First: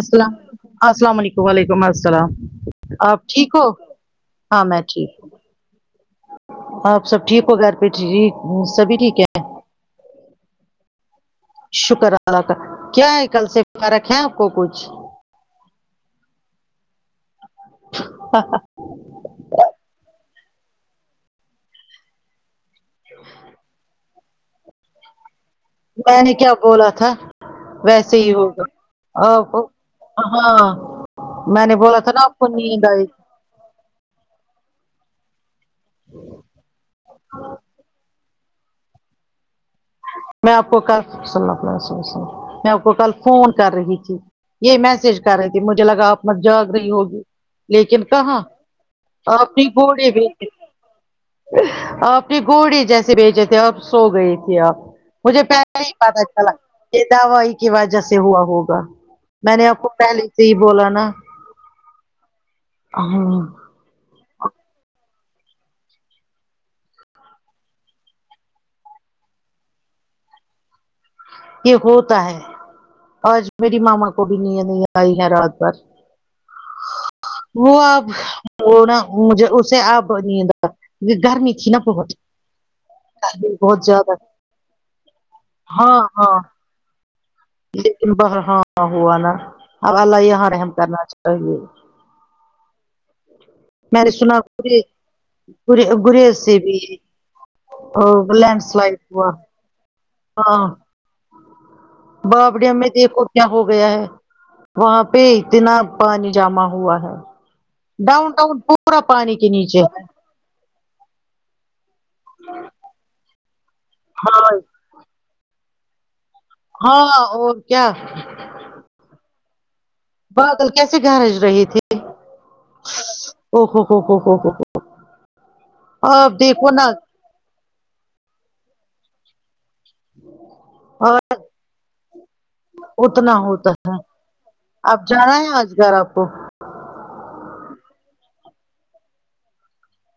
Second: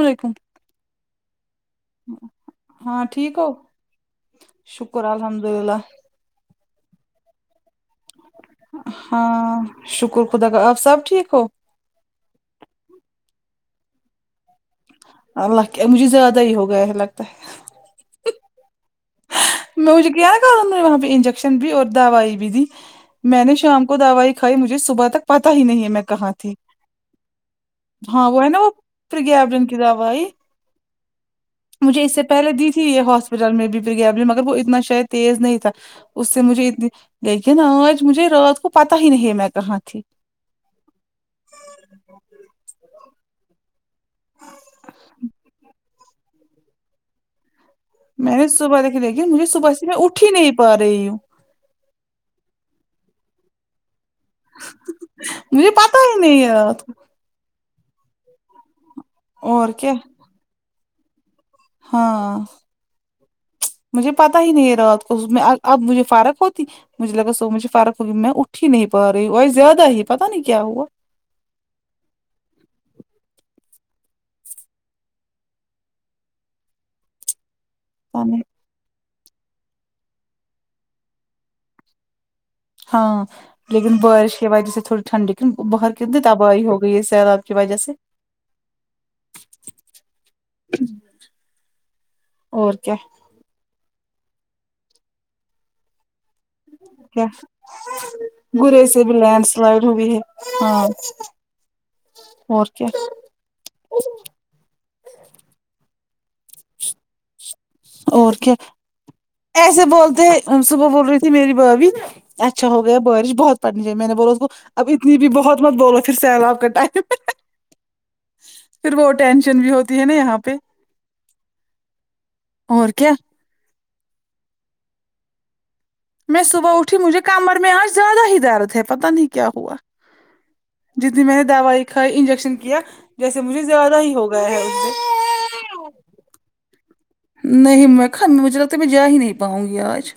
السلام السلام علیکم و علیکم اس السلام آپ ٹھیک ہو ہاں میں شکر ٹھیک الحمد للہ ہوں آپ سب ٹھیک ہو گھر پہ سبھی ٹھیک ہے ہاں شکر خدا آپ سب ٹھیک ہو شکر اللہ کا کیا ہے کل سے پھرک ہے آپ کو کچھ اں لگ مجھے زیادہ ہی ہو گیا ہے لگتا ہے ہاں ہاں میں مجھے کیا کام ہے وہاں پہ انجیکشن بھی اور دوائی بھی دی میں نے شام کو دوائی کائی مجھے صبح تک پت ہی نہیں ہے میں کہاں نے کیا تھی بولا تھا ویسے ہاں ہی وہ ہے نا ہوگا وہ آپ کو پرگپن کی دوائی ہاں میں نے بولا مجھے تھا اس سے نا آپ کو پہلے دی تھی نیند یہ آئی ہاسپٹل میں بھی پرگپن مگر وہ اتنا شاید تیز نہیں تھا اس سے مجھے اتنی لیکن آج مجھے رات کو پتا ہی نہیں ہے میں کہاں تھی میں آپ کو کل صلی اللہ میں آپ کو کل فون کر رہی تھی ج یہی میسج کر رہی تھی مجھے لگا آپ مت جاگ رہی ہوگی لیکن میں کہاں نے صبح دیکھی لیکن آپ مجھے صبح سے میں اٹھ ہی نہیں پا رہی ہوں [unintelligible] آپ نے گوڑی جیسے بھیجے تھے اب سو گئی تھی اب مجھے پہلے ہی پتا بات اچھا نہیں ہے لگ رات کو دوائی کی وجہ سے ہوا ہوگا میں نے اور آپ کو کیا پہلے سے ہی بولا نا ہاں ہمم مجھے پتا ہی نہیں ہے رات کو میں اب مجھے فرق ہوتی مجھے لگا سو مجھے فرق ہوگی میں اٹھ ہی نہیں پا رہی ہوں زیادہ ہی پتا نہیں کیا ہوا یہ ہوتا ہے آج میری ماما کو بھی نیند نہیں آئی ہے رات بھر وہ آپ پتا نہیں، وہ نا مجھے اسے اب [unintelligible] ہاں گرمی بہت لیکن زیادہ بارش کی وجہ سے تھوڑی ٹھنڈی کی باہر ہاں کتنی ہاں تباہی ہو گئی ہے سیلاب کی وجہ سے لیکن ب ہاں ہوا نا اور اللہ یہاں رحم کرنا چاہیے اور کیا میں نے سنا گری گریز بھی کیا اور لینڈ برے سلائڈ سے بھی ہوا لینڈ سلائڈ ہو بھی ہے ہاں باپ اور کیا یمیں دیکھو کیا ہو گیا ہے وہاں پہ اتنا پانی جما ہوا ہے ڈاؤن اور ٹاؤن پورا پانی کے نیچے ہم صبح بول رہی تھی میری بھابھی اچھا ہو گیا بارش بہت پڑنی چاہی میں نے بولا اس کو ہاں اب اتنی بھی بہت مت بولو پھر سیلاب کا ٹائم ہاں اور کیا پھر وہ ٹینشن بھی ہوتی ہے نا یہاں پہ بادل کیسے گھرج رہی تھی اور کیا ا ہوہو ہو ہو ہو آپ میں دیکھو صبح نا اٹھی مجھے کمر میں آج زیادہ ہی درد ہے پتاہ نہیں کیا ہوا اور جتنی میں نے دوائی کھائی انجیکشن کیا جیسے مجھے زیادہ ہی ہو گیا ہے اس سے آئے آج گھر آپ کو نہیں میں کھن مجھے لگتا ہے میں جا ہی نہیں پاؤں گی آج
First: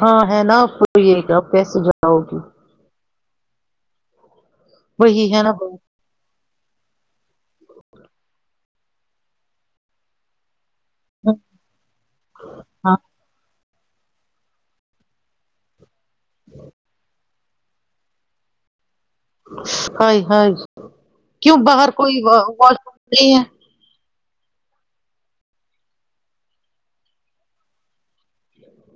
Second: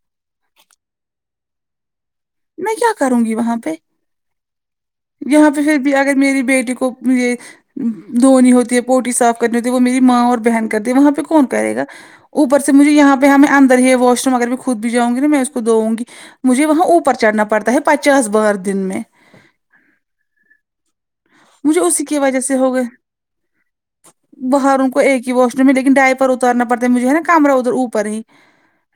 ہاں ہے نا آپ کو یہ آپ کیسے جاؤگی میں کیا کروں گی وہاں پہ وہی ہے یہاں نا پہ فر بات۔ بھی اگر میری بیٹی کو یہ دھونی ہوتی ہے بوٹی صاف کرنی ہوتی ہے وہ میری ماں اور بہن کرتی ہے وہاں پہ کون کرے گا اوپر سے مجھے ہاں یہاں پہ ہم ان در یہ واش روم اگر میں خود بھی جاؤ ں گی نہ میں اس کو دووں گی مجھے وہاں اوپ ر چڑھنا پڑتا ہے پچاس بار دن میں ہائے ہائے کیوں مجھے باہر اسی کوئی کی وجہ سے ہو واش گئے روم نہیں ہے باہر ان کو ایک ہی وا ش روم ہے لیکن ڈائی پر اتا رنا پڑتا ہے مجھے ہے نا کمرا ادھر اوپر ہں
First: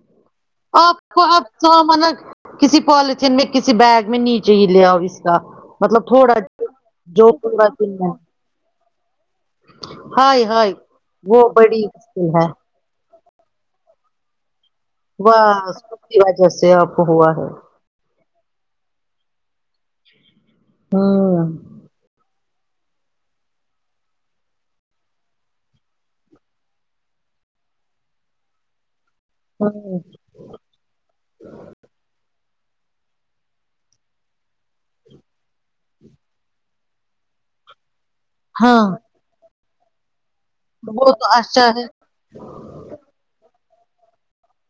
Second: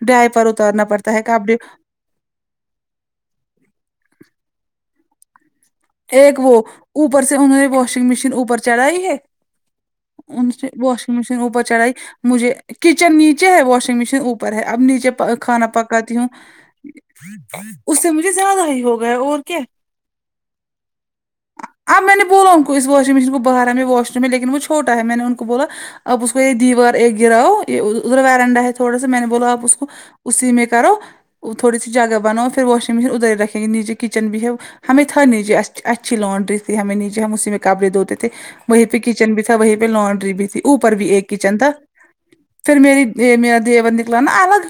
ڈائی پرات آپ خ آپ [unintelligible] کسی پالیتھین میں کسی بیگ میں نیچے ہی لے آؤ اس کا مطلب تھوڑا ایک وہ اوپر جو سے انہوں نے پورا دن واشنگ ہے مشین اوپر چڑھائی ہے ہائے ان سے ہائے واشنگ مشین وہ اوپر بڑی چڑھائی مشکل ہے مجھے کچن نیچے ہے واشنگ مشین او پر ہے اب نیچے کھانا بس اس پکاتی کی ہوں وجہ سے آپ کو ہوا ہے اس سے مجھے زیادہ ہی ہوگیا ہے اور کیا ہاں اب میں نے بولا ان کو اس واشنگ مشین کو باہرا ہمیں واش روم میں لیکن وہ چھوٹا ہے میں نے ان کو بولا اب اس کو یہ دیوار ایک گراؤ یہ ادھر ویرنڈا ہے تھوڑا سا میں نے بولا آپ اس کو ہوں اسی میں کرو وہ تھوڑی سی جگہ بناؤ فر واشنگ مشین ادھرہی رکھیں گےنیچے کچن بھی ہے ہمیں تھا نی اچھی لانڈری تھی ہمیں نیچے ہم اسی میں کپڑے دھو تے تھے وہیں ہاں پہ ک چن بھی تھا وہی پہ لانڈری بھی تھی اوپر بھی وہ ایک تو کچن اچھا تھا ہے فر میری میرا دیور نکلا نا الگ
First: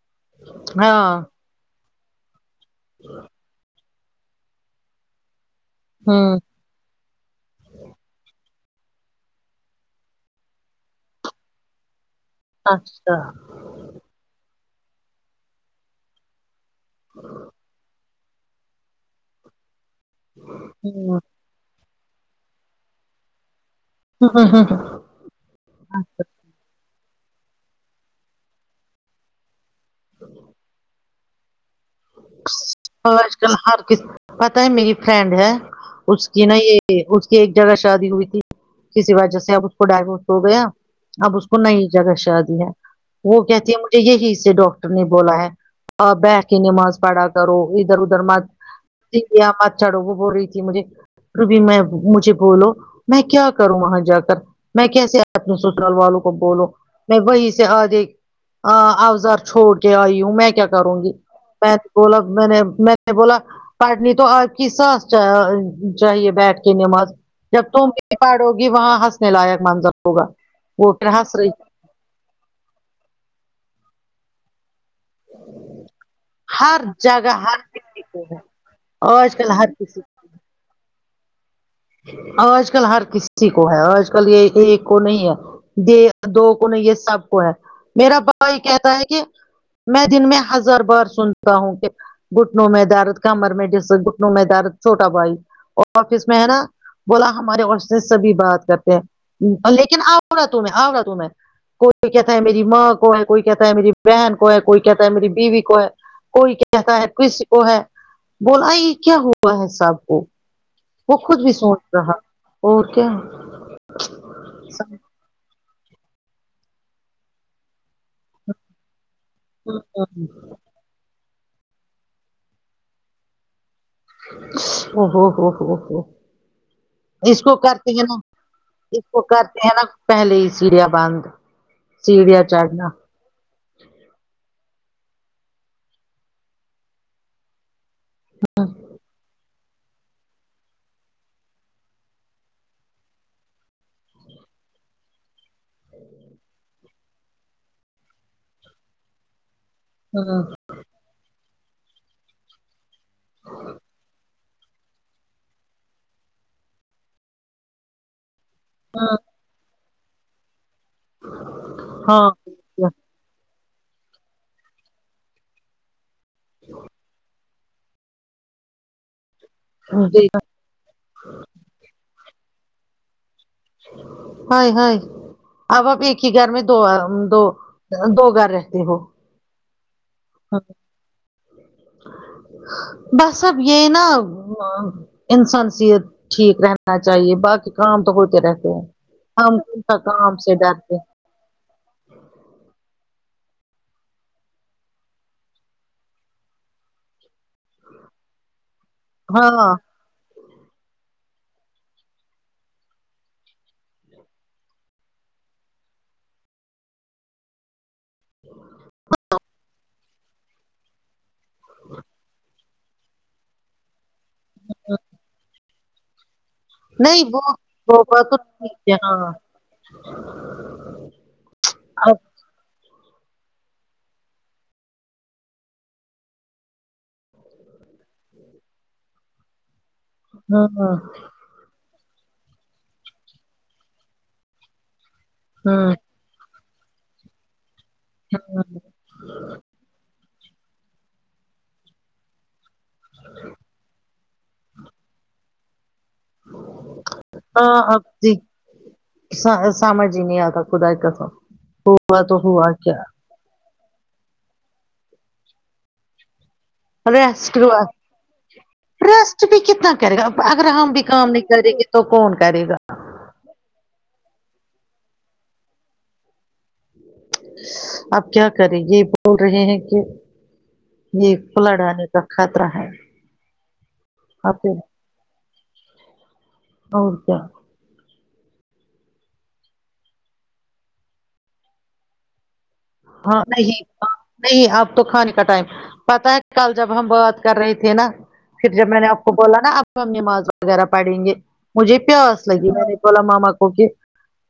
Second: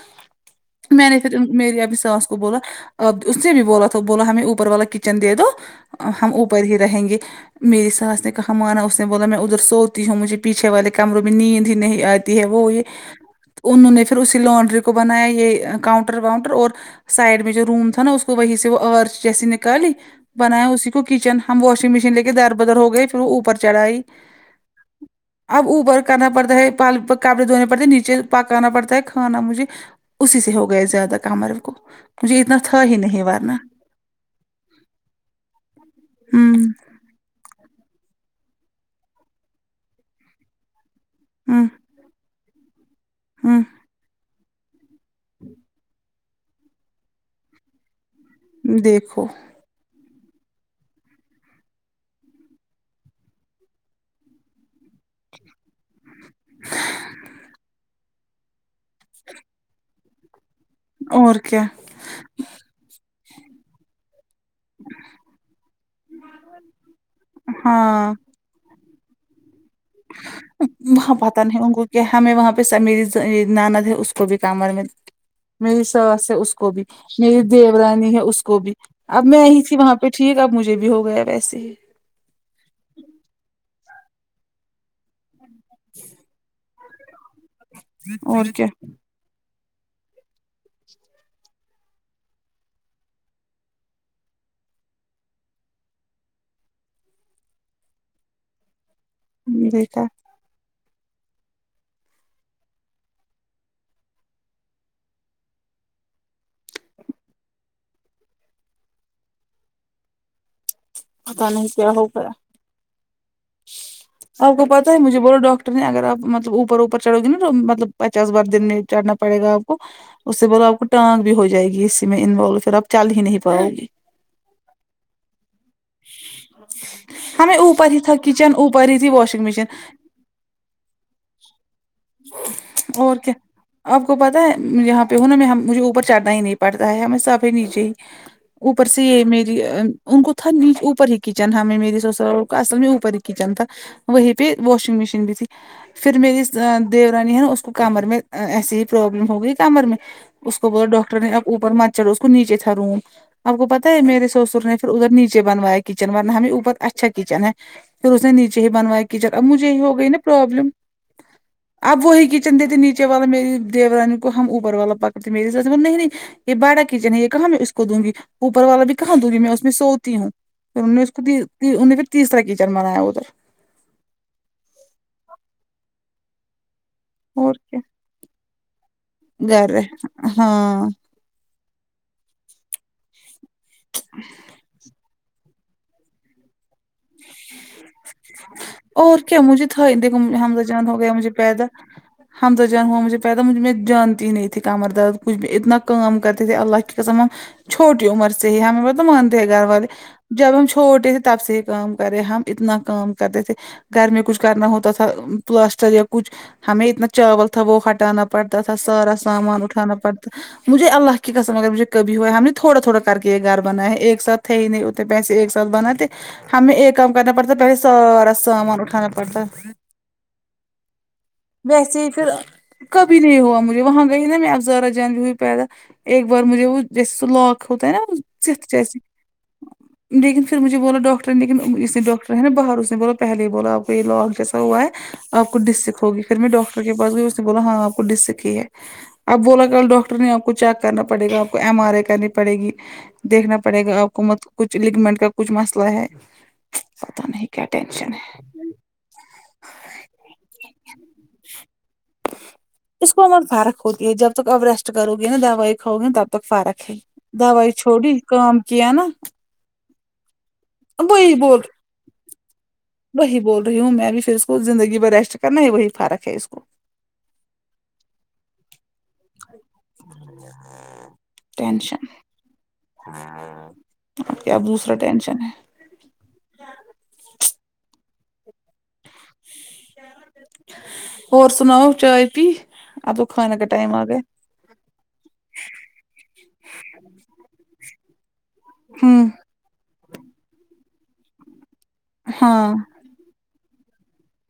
میں نے ہاں پھر میری ابھی ساس بولا اب اس نے بھی بولا تو بولا ہمیں اوپر والا کچن دے دو ہم ہوں اوپ اوپر ہی رہیں گے میری ساس نے کہا مانا اس نے بولا میں ادھر سوتی ہوں مجھے پیچھے والے کمروں میں نیند ہی نہیں آ تی ہے وہ یہ اچھا انہوں نے پھر اسی لانڈری کو بنایا یہ کاؤنٹر وانٹر اور سائڈ میں جو روم تھا نا اس کو وہی سے وہ ا رچ جیسی نکالی بنایا اسی کو ہوں کچن ہم واشنگ مشین لے کے در بدر ہو گئے پھر وہ اوپر چڑھا ئی اب اوپر کرنا پڑتا ہے پال پ کبڑے دھونے پڑتے ہیں نیچے پکانا پڑتا ہے کھانا مجھے اسی سے ہو گیا زیادہ کام میرے کو مجھے اتنا تھا ہی نہیں آج ورنہ کل ہر کس پتہ ہے میری فرینڈ ہے اس کی نا ہمم یے اس کی ایک جگہ شادی ہوئی تھی کسی وجہ سے اب اس کو ڈائیورس ہو گیا اب اس کو ہمم نئی جگہ شادی ہے وہ کہتی ہمم ہے مجھے یہی سے ڈاکٹر نے بولا ہے آ بیٹھ کے نما ز پڑھا کرو ادھر ادھر مت دیکھو سیڑھیاں مت چڑھو وہ بول رہی تھی مجھے روبی میں مجھے بولو میں کیا کروں وہاں جا کر میں کیسے اپنے سسرال والوں کو بولوں میں وہی سے اگئی ہاں اوزار چھوڑ کے آئی ہوں میں کیا کروں گی اور کیا میں نے بولا میں نے میں نے بولا پڑھنی تو آج کی ساس چاآ چاہیے بیٹھ کے نماز جب تو ہاں ہوگی وہاں ہنسنے لائق منظر ہوگا وہ پھر ہنس رہی کہ ہمیں وہاں پے سا میری نند ہے اس کو بھی کمر میں میری ساس ہے اس کو ہر بھی جگہ میری ہر دیو کسی رانی ہے اس کو بھی اب آج میں کل ہی ہر تھی وہاں کسی پے ٹھیک اب مجھے بھی ہو گیا ویسے ہی آج کل ہر کسی کو ہے آج کل یے ایک کو نہیں ہے دے دو کو نہیں یے سب کو ہے میرا اور بائی کیا کہتا ہے کہ میں دن میں ہزار بار سنتا ہوں کہ گھٹنوں میں دارد کمر میں جس گھٹنوں میں دارد چھوٹا بھائی اور آفس میں ہے نا بولا ہمارے عور سے سبھی بات کرتے ہیں لیکن دیکھا آ رہا [unintelligible] کوئی کہتا ہے میری ماں کو ہے کوئی کہتا ہے میری بہن کو ہے کوئی کہتا ہے میری بیوی کو ہے کوئی کہتا ہے کسی کو ہے بولا یے کیا ہوا ہے سب کو وہ خود پتہ بھی نہیں سوچ کیا ہو رہا گیا اور کیا آپ کو پتہ ہے مجھے بولو ڈاکٹر نے اگرپ مطلب اوپر اوپر چڑھ گی نا تو مطلب پچاس بار دن میں چڑھنا پڑے گا آپ کو او اس سے بول آپ کو ٹانگ بھی ہو جائے گی اسی میں انوولوے پھر آپ چل ہی نہیں پاؤ گی او ہو ہو ہو ہو اس کو ہمیں کرتے اوپر ہی ہیں تھا نا کچن اوپر ہی اس تھی کو واشنگ کرتے ہیں مشین نا پہلے ہی سیڑیا بند سیڑھیاں چڑھنا اور کیا آپ کو پتہ ہے یہاں پے ہوں نا میں مجھے اوپر چڑھنا ہی نہیں پڑتا ہے ہمیں سبھی نیچے ہی اوپر سے میری ان کو تھا نی اوپر ہی کچن تھا ہم میرے سوسرال کا اصل میں اوپر ہی کچن تھا وہیں پے واشنگ مشین بھی تھی پھر میری دیورانی ہے نا اس کو کمر میں ایسی ہی پروابلم ہو گئی کمر میں ہاں اس کو بولا ڈاکٹر نے اب اوپر مت چلو اس کو نیچے تھا روم آپ کو پتہ ہے میرے سسر نے پھر ادھر نیچے نیچے بنویا کچن ورنہ ہمیں اوپر اچھا کچن ہے پھر اس نے نیچے ہی بنایا ہاں کچن اب مجھے یے ہو گئی نا پروابلم اب وہی ہاں کی چن دیتے نیچے والا میری دیورانی کو ہم اوپر والا پکڑتے میرے ساس نے بولا نہیں یے بڑا کچن ہے یے کہاں میں اس کو دوں گی اوپر والا بھی کہاں دوں گی میں اس میں سوتی جی ہوں پھر ان نے تی تی انہوں نے پھر تیسرا کیچڑ بنایا ادھر ہائے ہائے اب اب ایک ہی گھر میں دو دو اور کیا دو گھر رہتے ہو گھر رہیں بس اب یے نا انسان صحت ٹھیک رہنا نا چاہیے باقی کام تو ہوتے رہتے ہیں اور کیا ہم مجھے ان تھا کا دیکھو کام سے ڈرتے مجھے پیدا حمد جان ہوا مجھے پیدا مجھے میں جانتی نہیں تھی کمر درد کچھ اتنا کام کرتے تھے اللہ کی قسم چھوٹی عمر سے ہی ہمیں تو مانتے ہیں گھر ہاں والے جب ہم چھوٹے تھے تب سے ہی کام کرے ہم اتنا کام کرتے تھے گھر میں کچھ کرنا ہوتا تھا پلاسٹر یا کچھ ہمیں اتنا چاول تھا وہ ہٹ ہٹھانا پڑتا تھا سارا سامان اٹھانا پڑتا مجھے اللہ کی قسم اگر مجھے کبھی ہوا ہے ہم نے تھوڑا تھوڑا کر کے یہ گھر بنا ہے ایک ساتھ تھے ہی نہیں پیسے ایک ساتھ بنا تے ہمیں ایک کام نہیں کرنا وہ پڑتا پہلے وہ بات سارا تو ٹھیک سامان ہے اٹھانا ہاں پڑتا ویسے ہی اب پھر کبھی نہیں ہوا مجھے وہاں گئی نا میں افزارا جان بھی ہوئی پیدا ایک بار مجھے وہ جیسے س لاک ہوتا ہے نا چت جیسے لیکن پھر ہاں مجھے بولا ڈاکٹر لیکن اس نے ڈاکٹر ہیں نا باہر اس نے بولا پہلے ہی بولا آپ کو یہ لاک جسا ہوا ہے آپ کو ہاں ڈسک ہوگی پھر میں ڈاکٹر کے پاس گئی اس نے بولا ہاں آپ کو ڈسک ہی ہے اب بولا کل ڈاکٹر نے آپ کو چیک کرنا پڑے گا آپ کو ایم آر آے کرنی پڑے گی دیکھنا پڑے گا آپ کو مت کچھ لگمنٹ کا کچھ مسئلہ ہے پتہ نہیں ہ کیا اب ٹینشن ہے دیکھ سا سامجھ ہی نہیں آتا خدا کی قسم ہوا تو ہوا کیا اس کو ہمر فرق ہوتی ہے جب تک اب ریسٹ کرو گے نا دوائی کھاؤ گی نا تب تک فرق ریسٹ دوائی چھوڑی کام کیا نا کوئی بھی کتنا کرے گا اگر ہم بھی کام وہی نہیں بول کریں گے تو کون کرے گا وہی بول رہی ہوں میں بھی پھر اس کو زندگی بھر ریسٹ کرنا ہے وہی فرق ہے اس کو اب کیا کریں گی بول رہے ہیں کہ یہ فلڈ آنے کا خطرہ ہے اب کیا دوسرا ٹینشن ہے اور کیا اور سناؤ چائے پی اب تو ہاں کھانے کا نہیں ٹائم آ گیا نہیں اب تو کھانے کا ٹائم پتا ہے کل جب ہم بات کر رہے تھے نا پھر جب میں نے آپ ہوں کو بولا نا اب ہم نماز وغیرہ پڑیں گے مجھے پیاس لگی ہاں بولا ماما کو کہ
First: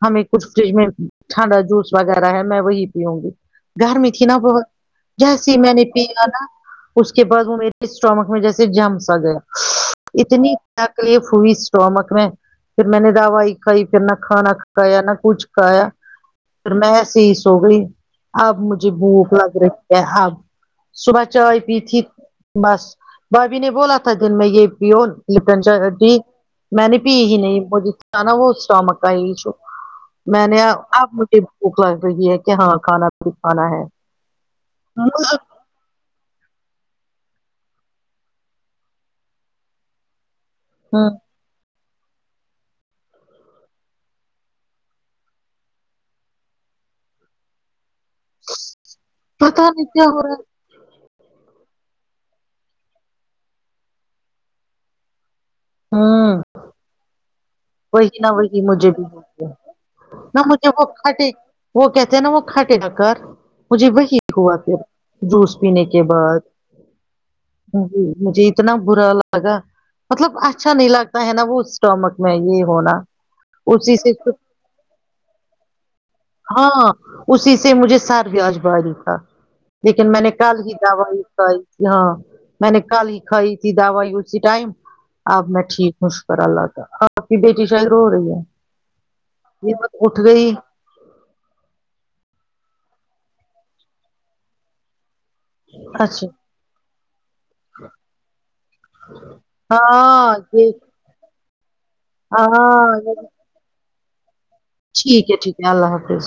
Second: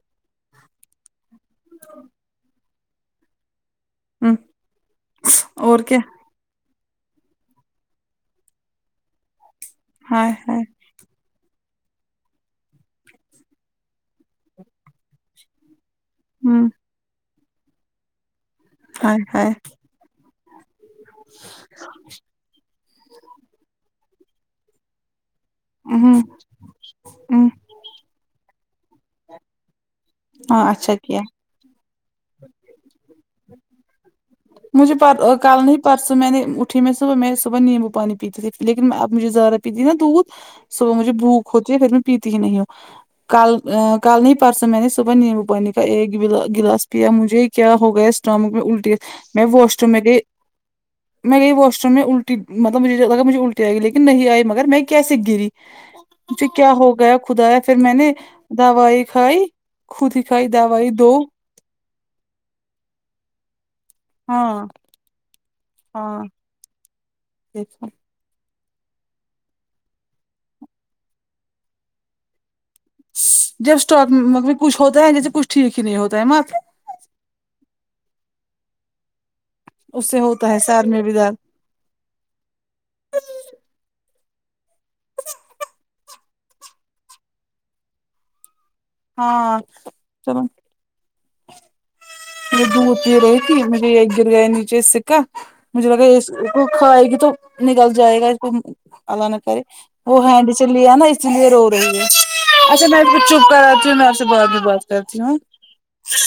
ہمیں کچھ فریج میں ٹھنڈا جوس وغیرہ ہے میں وہی پیوں گی گرمی تھی نا ہوں بہت جیسی میں اور نے کیا پیا نا اس کے بعد وہ میرے اسٹامک میں جیسے جم سا گیا ہائے اتنی ہائے تکلیف ہوی اسٹامک میں پھر میں نے دوائی کھائی پھر نہ کھانا کھایا نہ کچھ کھایا ہوں پھر میں ایسے ہی سو گئی اب مجھے ہائے بھوک ہائے لگ رہی ہے اب صبح چائے پی تھی بس بھابھی نے بولا تھا دن میں یہ پیو ن جی ہوں میں نے بھی یہی ہوں نہیں مجھ نا وہ اسٹامک کا یہی [unintelligible] میں نے ہاں اچھا اب کیا مجھے بھوک لگ رہی ہے کہ ہاں کھانا بھی کھانا ہے مجھے پات کل نہیں پرسوں میں نے اٹھی میں صبح میں صبح نیمبو پانی پیتی تھی لیکن اب مجھے زارہ پی تھی نا دودھ صبح مجھے بھوک ہوتی ہے پھر میں پیتی ہی نہیں ہوں کل کل نہیں پرسوں میں نے صبح نیمبو پانی کا ایک ایک گلاس پیا مجھے کیا ہو گیا شام میں بھی الٹی کے میں پتا واش نہیں روم میں کیا گے ہو رہا میں گئی واش رومم میں الٹی مطلب مجھے لگا مجھے الٹی آئی لیکن نہیں آئی مگر میں کیسے گری ہے گی پھر کیا ہو گیا خدایا پھر میں نے وہی نہ وہی مجھے بھی دوائی کھائی ہو خو د نہ کھائی مجھے د وہ وائی دو کھٹے وہ کہتے ہیں نا وہ کھٹےڈا کر مجھے وہی ہوا ہاں کہ جوس پینے کے ہاں بعد دیکھا مجھے اتنا برا لگا مطلب اچھ اچھا نہیں لگتا ہے نا وہ اسٹامک میں یہ ہونا جب اسی اسٹاک سے مطلب کچھ ہوتا ہے جیسے کچھ ٹھیک ہی نہیں ہوتا ہے ماں آپ ہاں اسی سے مجھے سر بیاج بھاری تھا اس لیکن سے میں نے ہوتا ہے کل ہی سر میں بھی دوائی درد کائی ہاں میں نے کل ہی کھائی تھی دوائی اسی ٹائم اب میں ٹھیک ہوں شکر اللہ کا آپ کی بیٹی شاید ر ہو رہی ہے ہاں یہ اٹھتے چلو رہی یے دودھ پی رہی تھی مجھے یہ گر گیا نیچے سکا مجھے لگا اس اچھا کو کھائے گی تو نکل جائے گا اس کو اللہ نے کری وہ ہاں ہیبس چ یہ لیا نا چلی رو رہی ہے اچھا ہاں میں تو پھر چپ کر رہتیی ہوں میں آپ سے بعد میں بات کرتی ٹھیک ہوں ہے ٹھیک ہے اللہ حافظ